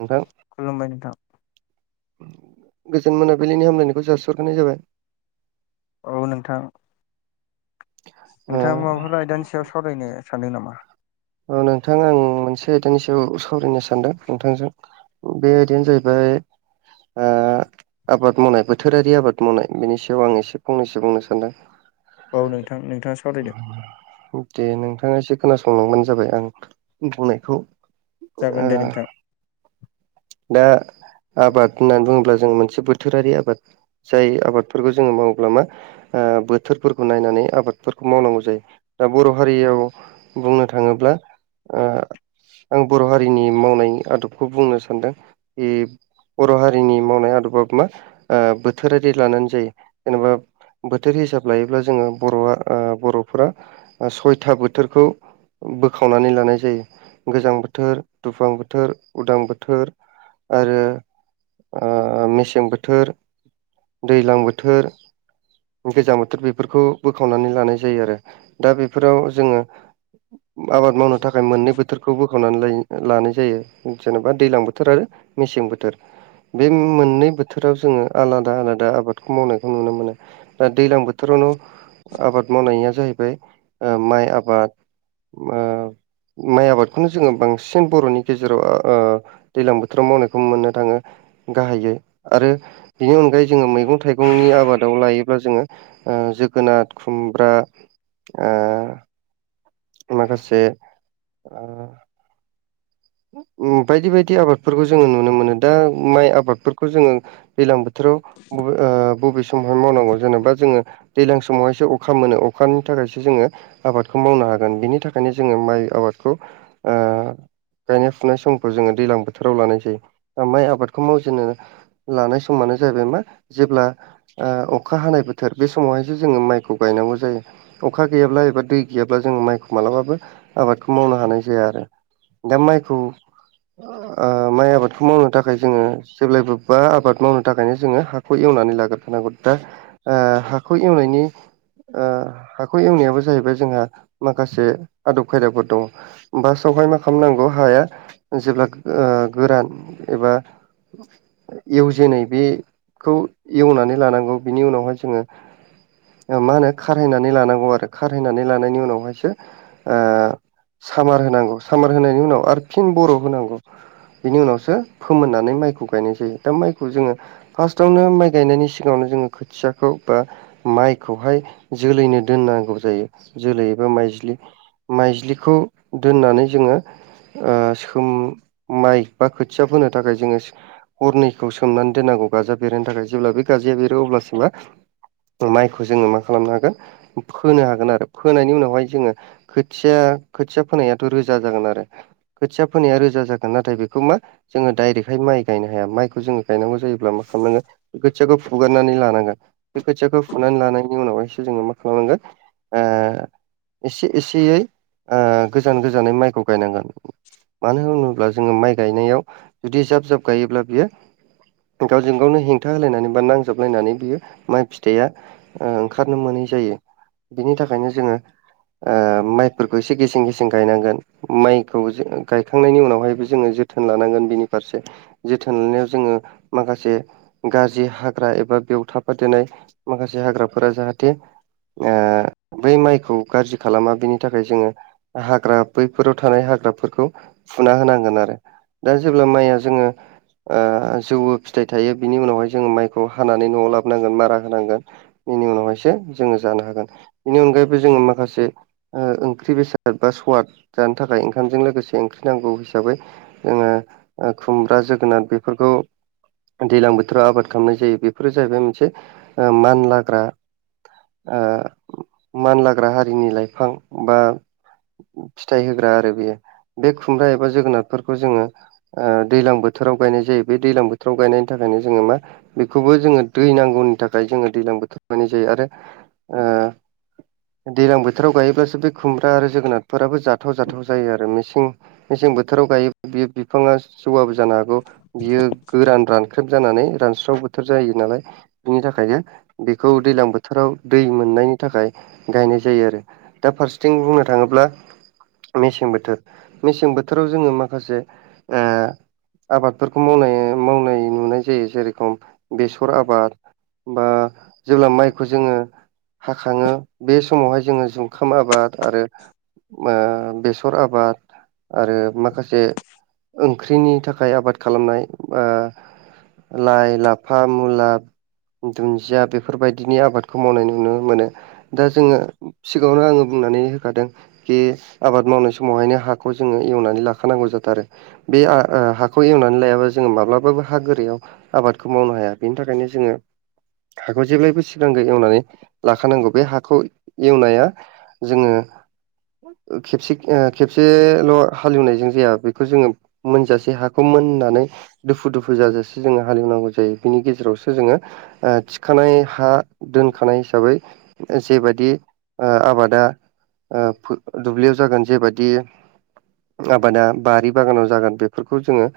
नोंथां खुलुमबाय नोंथां। गोजोन मोनाबिलिनि हामलायनायखौ जासिहरग्रोनाय जाबाय। औ नोंथां। नोंथांङा माबाफोर आयदा नि सायाव सावरायनो सानदों नामा? ओ नोंथां आं मोनसे [unintelligible] सायाव सावरायनो सानदों। नोंथांजों बे आयदायानो जाहैबाय ओ आबाद मावनाय बोथोरारि आबाद मावनाय बेनि सायाव आं एसे फंनैसो बुंनो सानदों। औ नोंथां नोंथाङा सावरायदों। दे नोंथाङा एसे खोनासंलांबानो जाबाय आं बुंनायखौ। जागोन दे नोंथां। दा आबाद होननानै बुङोब्ला जों मोनसे बोथोरारि आबाद जाय आबाद-' [unintelligible] जोङो मावोब्ला मा ओ बोथोरफोरखौ नायनानै आबादफोरखौ मावनांगौ जायो दा बर' हारियाव। बुंनो थाङोब्ला ओ आं बर' हारिनि मावनायनि आदबखौ बुंनो सान्दों। एब बर' हारिनि मावनाय आदबाबो मा? ओ बोथोरारि लानानै जायो जेनेबा बोथोर हिसाब लायोब्ला जोङो बर'आ ओ बर'फोरा सयथा बोथोरखौ बोखावनानै लानाय जायो गोजां बोथोर दुफां बोथोर उदां बोथोर। आरो ओ मेसें बोथोर दैज्लां बोथोर गोजां बोथोर बेफोरखौ बोखावनानै लानाय जायो आरो दा बेफोराव जोङो आबाद मावनो थाखाय मोननै बोथोरखौ बोखावनानै लाइन लानाय जायो जेनेबा दैलां बोथोर [unintelligible] मेसें बोथोर। बे मोननै बोथोराव जोङो आलादा आलादा आबादखौ मावनायखौ नुनो मोनो। ओ दैलां बोथोरावनो आबाद मावनाया जाहैबाय माइ आबाद। मो माइ आबादखौनो जोङो बांसिन बर'नि गेजेराव ओ दैलां बोथोराव मावनायखौ मोननो थाङो गाहाययै आरो बेनि अनगायै जोङो मैगं थाइगं। [unintelligible] आबादाव लायोब्ला जोङोओ जोगोनार खुमब्रा ओ माखासे ओ ओम बायदि बायदि आबादफोरखौ जोङो नुनो मोनो दा माइ आबादफोरखौ जोङो। दैलां बोथोराव बबे ओ बबे समावहाय मावनांगौ जेनेबा जोङो दैज्लां समावहायसो अखा मोनो अखानि थाखायसो जोङो आबादखौ मावनो हागोन बिनि थाखायनो जोङो माइ आबादखौ ओ गायनाय फुनाय समखौ जोङो दैज्लां बोथोराव लानाय जायो माइ आबादखौ मावजेननो लानाय समानो जाहैबाय मा जेब्ला ओ अखा हानाय बोथोर बे समावहायसो जोङो माइखौ गायनांगौ जायो। अखा गैयाब्ला एबा दै गैयाब्ला जोंङो माइखौ मालाबाबो आबादखौ मावनो हानाय जाया आरो। दा माइखौ आ ओ माइ आबादखौ मावनो थाखाय जोङो जेब्लायबो बा आबाद मावनो थाखायनो जोङो हा [unintelligible] एवनानै लाग्रो फिननांगौ दा ओ हाखौ एवनायनि ओ हाखौ एवनायाबो जाहैबाय जोंहा माखासे आदब खायदाफोर दङ। बासाआव हाय मा खामनांगौ हाया जेब्ला ओ गोरान एबा एवजेेनै बेखौ एवनानै लानांगौ बेनि उनावहाय जोङो मा होनो खारहैनानै लानांगौ आरो खारहैनानै लानायनि उनावहायसो ओ सामार होनांगौ सामार होनायनि उनाव आरो फिन बर होनांगौ। बिनि उनावसो फोमोननानै माइखौ गायनाय जायो दा माइखौ जोङो फार्स्टआवनो माइ गायनायनि सिगाङावनो जोङो खोथियाखौ बा माइखौहाय जोलैनो दोननांगौ जायो जोलै एबा माइज्लि माइज्लिखौ दोननानै [unintelligible] ओ सोमनाइ बा खोथिया फोनो थाखाय जोङो हरनैखौ सोमनानै दोननांगौ गाजा बेरहोनो थाखाय जेब्ला बे गाजाया बेरो अब्लासो मा माइखौ जोङो मा खालामनो हागोन फोनो हागोन आरो फोनायनि उनावहाय जोङो खोथिया खोथिया फोनायाथ रो रोजा जागोन आरो खोथिया फोनाया रोजा जागोन नाथाय बिखौ मा जोङो दायरेक है माय गायनो हाया माइखौ जोङो गायनांगौ जायोब्ला मा खालामनांगोन खोथियाखौ फुग्रोनानै लानांगोन। बे खोथियाखौ फुनानै लानायनि उनावहायसो जोङो मा खालामनांगोन। ओ एसे एसेयै गोजान गोजानै माइखौ गायनांगोन। मानो होनोब्ला जोङो माइ गायनायाव बिदि जाब जाब गायोब्ला बियो गावजों गावनो हेंथा होलायनानै बा नांजाबलायनानै बियो माइ फिथाइया ओं ओंखारनो मोनै जायो। बिनि थाखायनो जोङो ओ माइफोरखौ एसे गेसें गेसें गायनांगोन माइखौ गायखांनायनि उनावहायबो जोङो जोथोन लानांगोन बिनि फारसे। जोथोन लानायाव जोङो माखासे गाज्रि हाग्रा एबा बेयाव थाफा देनाय माखासे हाग्राफोरा जाहाथे ओ बै माइखौ गाज्रि खालामा बिनि थाखाय जोङो हाग्रा बैफोराव थानाय हाग्राफोरखौ फुना होनांगोन आरो। दा जेब्ला माइया जोङो ओ जौवो फिथाइ थायो बिनि उनावहाय जोङो माइखौ हानानै न'आव लाबोनांगोन मारा होनांगोन। बेनि उनावहायसो जोङो जानो हागोन। बेनि अनगायैबो जोङो माखासे ओंख्रि बेसाद स बा स्वाद जानो थाखाय ओंखामजों लोगोसे ओंख्रि नांगौ हिसाबै जोङो खुमब्रा जोगोनार बेफोरखौ दैज्लां बोथोराव आबाद खालामनाय जायो बेफोरो जाहैबाय मोनसे ओ मान लाग्रा ओ मानलाग्रा हारिनि लाइफां बा फिथाइ होग्रा आरो बेयो बे खुमब्रा एबा जोगोनारफोरखौ जोङो ओ दैलां बोथोराव गायनाय जायो बे दैलां बोथोराव गायनायनि थाखायनो जोङो मा? बेखौबो जोङो दै नांगौनि थाखाय जोङो दैज्लां बोथोर बनाय जायो आरो ओ दैलां बोथोराव गायोब्लासो बे खुमब्रा आरो जोगोनार फोराबो जाथाव जाथाव जायो आरो मेसिं मेसें बोथोराव गायो बेयो बिफाङा जौवाबो जानो हागौ बियो गोरान रान गाख्रेब जानानै रानस्राव बोथोर जायो नालाय बिनि थाखायनो बेखौ दैजलां बोथोराव दै मोननायनि थाखाय गायनाय जायो आरो दा फा रसेथिं बुंनो थाङोब्ला मेसें बोथोर मेसें बोथोराव जोङो माखासे ओ आबादफोरखौ मावनाय मावनाय नुनाय जायो जेरखम बेसर आबाद बा जेब्ला माइखौ जोङो हाखङो बे समावहाय जोङो जुखाम आबाद आरो ओ बेसर आबाद आरो माखासे ओंख्रिनि थाखाय आबाद खालामनाय बा लाइ लाफा मुला दुन्दिया बेफोरबायदिनि आबादखौ मावनाय नुनो मोनो दा जोङो सिगाङावनो आङो बुंनानै होखादों बे आबाद मावनाय समावहायनो हाखौ जोङो एवनानै लाखानांगौ जाथारो बे हाखौ एवनानै लायाबा जोङो माब्लाबाबो हा गोरायाव आबादखौ मावनो हाया बेनि थाखायनो जोङो हाखौ जेब्लायबो सिगांगो एवनानै लाखानांगौ बे हाखौ एवनाया जोङो खेबसे खेबसेल' हालेवनायजों जाया बेखौ जोङो मोनजासेै हाखौ मोननानै दुफु दुफु जाजासे जोङो हालेवनांगौ जायो बिनि गेजेरावसो जोङो थिखानाय हा दोनखानाय हिसाबै जेबायदि ओ आबादा दुब्लियाव जागोन जेबायदि आबादा बारि बागानाव जागोन बेफोरखौ जोङो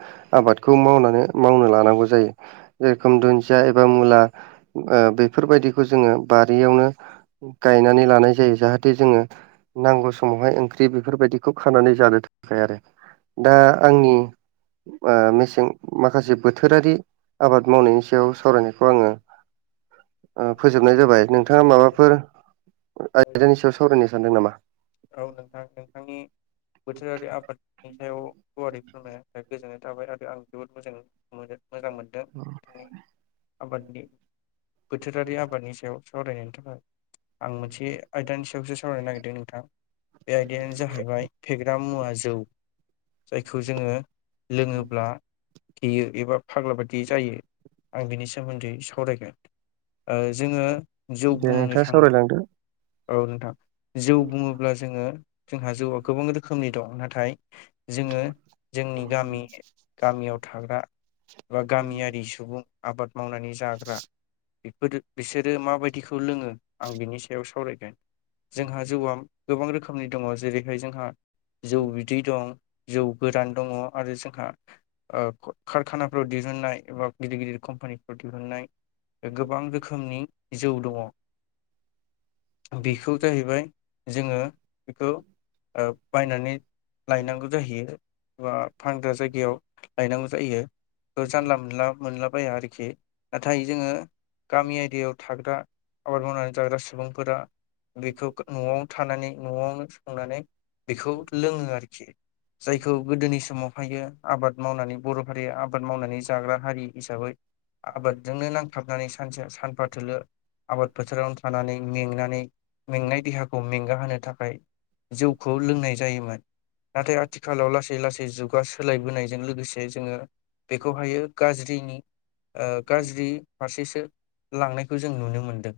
आबादखौ मावनानै मावनो लानांगौ जायो। जेरखम दुन्दिया एबा मुला बेफोरबायदिखौ जोङो बारियावनो गायनानै लानाय जायो जाहा जाहाथे जोङो नांगौ समावहाय ओंख्रि बेफोरबायदिखौ खानानै जानो थाखाय आरो। दा आंनि मेसें माखासे बोथोरारि आबाद मावनायनि सायाव सावरायनायखौ आङो ओ फोंजोबनाय जाबाय नोंथाङा माबाफोर आयदानि सायाव सावरायनो सानदों नामा? औ नोंथां नोंथांनि बोथोरारि आबादनि सायाव गुवारै फोरमायनायनि थाखाय गोजोन्नाय थाबाय आरो आं जोबोद मोजां मोनो मोजां मोनदों नोंथांनि आबादनि बोथोरारि आबादनि सायाव सावरायनायनि थाखाय आं मोनसे आयदानि सायावसो सावरायनो नागिरदों नोंथां। बे आयदायानो जाहैबाय फेग्रा मुवा जौ। जायखौ जोङो लोङोब्ला बेयो एबा फाग्ला बायदि जायो आं बिनि सोमोन्दै सावरायगोन। ओ जोङो जौ दे बुंनो नोंथाङा थाङो सावरायलांदो औ नोंथां जौ बुङो ब्ला जोङो जोंहा जौआ गोबां रोखोमनि दं नाथाय जोङो जोंनि गामि गामियाव थाग्रा बा गामियारि सुबुं आबाद मावनानै जाग्रा। बेफोरो बिसोरो माबायदिखौ लोङो आं बिनि सायाव सावरायगोन। जोंहा जौआ गोबां रोखोमनि दङ जेरैहाय जोंहा जौ बि दै दं जौ गोरान दङ आरो जोंहा ओ कारखानाफ्राव दिहुननाय एबा गिदिर गिदिर कम्पानिफ्राव दिहुननाय गोबां रोखोमनि जौ दङ बेफोर जाहैबाय जोङो बेखौ ओ बायनानै लायनांगौ जाहैयो। बा फानग्रा जायगायाव लायनांगौ जायो। बेखौ जानला मोनला मोनलाबाया आरोखि नाथाय जोङो गामि एरियायाव थाग्रा आबाद मावनानै जाग्रा सुबुंफोरा बेखौ न'आव थानानै न'आवनो संनानै बेखौ लोङो आरोखि जायखौ गोदोनि समाव बेखायनो आबाद मावनानै बर' हारिया आबाद मावनानै जाग्रा हारि हिसाबै आबादजोंनो नांथाबनानै सानसे सानफा थोलो आबाद फोथारावनो थानानै मेंनानै मेंनाय देहा खौ मेंगा होनो थाखाय जौखौ लोंनाय जायोमोन नाथाय आथि खालाव लासै लासै जुगा सोलायबोनायजों लोगोसे जोङो बेखौहायो गाज्रिनि ओ गाज्रि फारसेसो लांनायखौ जों नुनो मोनदों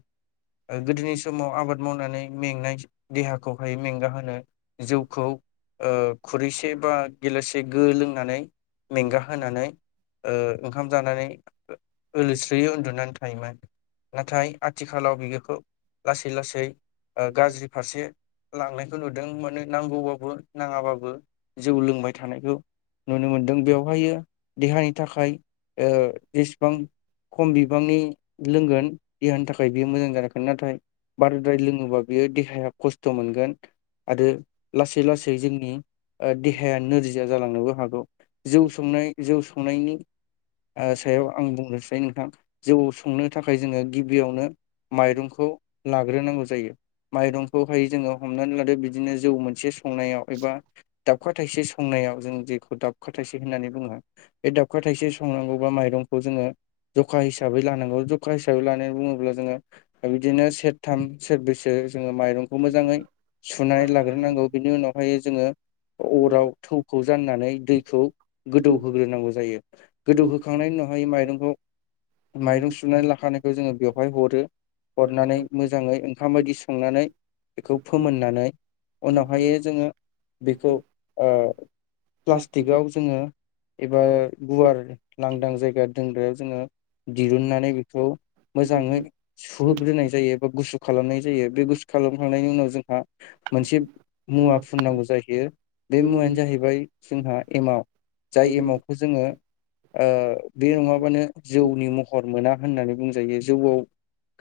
ओ गोदोनि समाव आबाद मावनानै मेंनाय देहाखौहाय मेंगा होनो जौखौ ओ खुरैसे बा गिलासे गो लोंनानै मेंगा होनोनानै ओ ओंखाम जानानै ओलोस्रोयै उन्दुनानै थायोमोन। नाथाय आथिखालाव बिखौ लासै लासै ओ गाज्रि फारसे लांनाय खौ नुदों मोनो नांगौबाबो नाङाबाबो जौ लोंबाय थानायखौ। नुनो मोनदों बेवहायो देहानि थाखाय ओ जेसेबां खम बिबांनि लोंगोन देहानि थाखाय बियो मोजां जागोन नाथाय बाराद्राय लोङोबा बियो देहाया खस्थ' मोनगोन आरो लासै-लासै जोंनि ओ देहाया नोरजिया जिया जालांनोबो हागौ जौ संनाय जौ संनायनि आ सायाव आं बुंनोसै नोंथां जौ संनो थाखाय जोङो गिबियावनो माइरंखौ लाग्रोनांगौ जायो माइरंखौहाय जोङो हमनानै लादो बिदिनो जौ मोनसे संनायाव एबा दाबखा थाइसे संनायाव जों जेखौ दाबखा थाइसे होननानै बुङो। बे दाबखा थाइसे संनांगौबा माइरंखौ जोङो जखा हिसाबै लानांगौ जखा हिसाबै लानानै बुङोब्ला जोङो बिदिनो सेरथाम सेरब्रैसो ओ जोङो माइरंखौ मोजाङै सुनानै लाग्रोनांगौ बिनि उनावहाय जोङो अराव थौखौ जाननानै दैखौ गोदौ होग्रोनांगौ जायो। गोदौ होखांनायनि उनावहाय माइरंखौ माइरं सुनानै लाखानायखौ जोङो बेवहाय हरो हरनानै मोजाङै ओंखाम बायदि संनानै बेखौ फोमोननानै उनावहायो जोङो बेखौ ओ प्लास्टिकआव जोङो एबा गुवार लांदां जायगा दोनग्रायाव जोङो दिरुननानै बेखौ मोजाङै सुहोग्रोनाय जायो बा गुसु खालामनाय जायो। बे गुसु खालामखांनायनि उनाव जोंहा मोनसे मुवा फुननांगौ जाहैयो बे मुवायानो जाहैबाय जोंहा एमाव‌। जाय एमावखौ जोङो बे नङाबानो जौनि महर मोना होननानै बुंजायो जौआव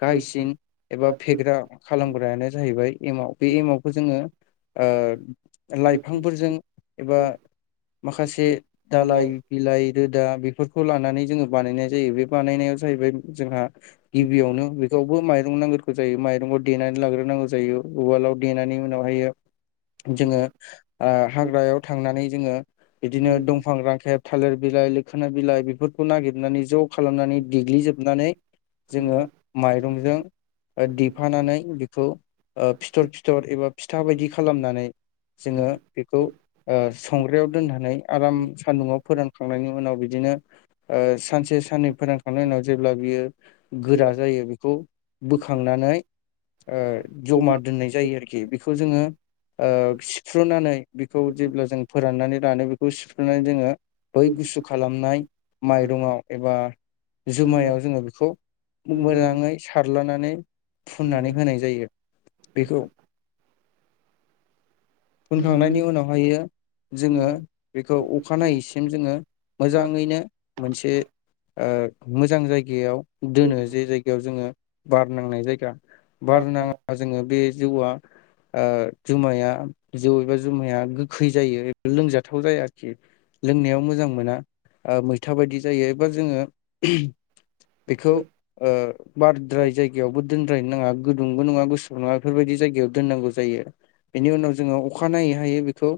गाहायसिन एबा फेग्रा खालामग्रायानो जाहैबाय एमाव बे एमावखौ जोङो ओ लाइफांफोरजों एबा माखासे दलाइ बिलाइ रोदा बेफोरखौ लानानै जोङो बानायनाय जायो बे बानायनायाव जाहैबाय जोंहा गिबियावनो बेखौबो माइरं नांग्रोगौ जायो माइरंखौ देनानै लाग्रोनांगौ जायो उवालाव देनायनि उनाव हायो जोङो ओ हाग्रायाव थांनानै जोङो बिदिनो दंफां रांखेब थालिर बिलाइ लोखोना बिलाइ बेफोरखौ नागिरनानै ज' खालामनानै देग्लिजोबनानै जोङो माइरंजों ओ देफानानै बेखौ ओ फिथर फिथर एबा फिथा बायदि खालामनानै जोङो बेखौ ओ संग्राययाव दोननानै आराम सान्दुंआव फोरान खांनायनि उनाव बिदिनो ओ सानसे साननै फोरोनखांनायनि उनाव जेब्ला बियो गोरा जायो बेखौ बोखांनानै ओ जमा दोननाय जायो आरोखि बेखौ जोङो ओ सिफ्रुनानै बेखौ जेब्ला जों फोराननानै रानो बे खौ सिुफ्रुनानै जोङो बै गुसु खालामनाय माइरङाव एबा जुमायाव जोङो बेखौ मोजाङै सारलानानै फुननानै होनाय जायो बेखौ [inaudible] फुनखांनायनि उनाव हाययो जोङो बेखौ अखानायैसिम जोङो मोजाङैनो मोनसे ओ मोजां जायगायाव दोनो जे जायगायाव जोङो बार नांनाय जायगा बार नाङा जोङो बे जौआ ओ जुमाया जौ एबा जुमाया गोखै जायो एबा लोंजाथाव जाया आरोखि। लोंनायाव मोजां मोना ओ मैथा बायदि जायो एबा जोङो बेखौ ओ बाराद्राय जायगायावबो दोनद्रायनो नाङा। गुदुंबो नङा गुसु नङा बेफोरबायदि जायगायाव दोननांगौ जायो। बेनि उनाव जोङो अखानायनायै हायो बेखौ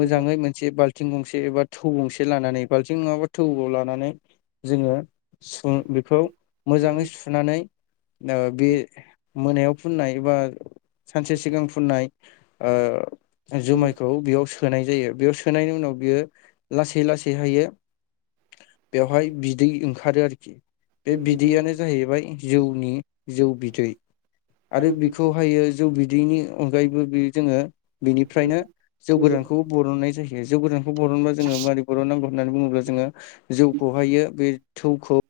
मोजाङै मोन से बाल्थिं गंसे एबा थौ गंसे लानानै बाल्थिं नङाबा थौआव लानानै जोङो सु बेखौ मोजाङै सुनानै ओ बे मोनायाव फुननाय एबा सानसे सिगां फुननाय ओ जुमायखौ बेयाव सोनाय जायो बेयाव सोनायनि उनाव बियो लासै लासै हाययो बेवहाय बिदै ओंखारो आरोखि। बे बिदैयानो जाहैबाय जौनि जौ बिदै आरो बिखौ हाययो जौ बिदैनि अनगायैबो बे जोङो बिनिफ्रायनो जौ गोरानखौ बरननाय जायो। जौ गोरानखौ बरनबा जोङो मारै बरन नांगौ होननानै बुङोब्ला जोङो जौखौहायो बे थौखौ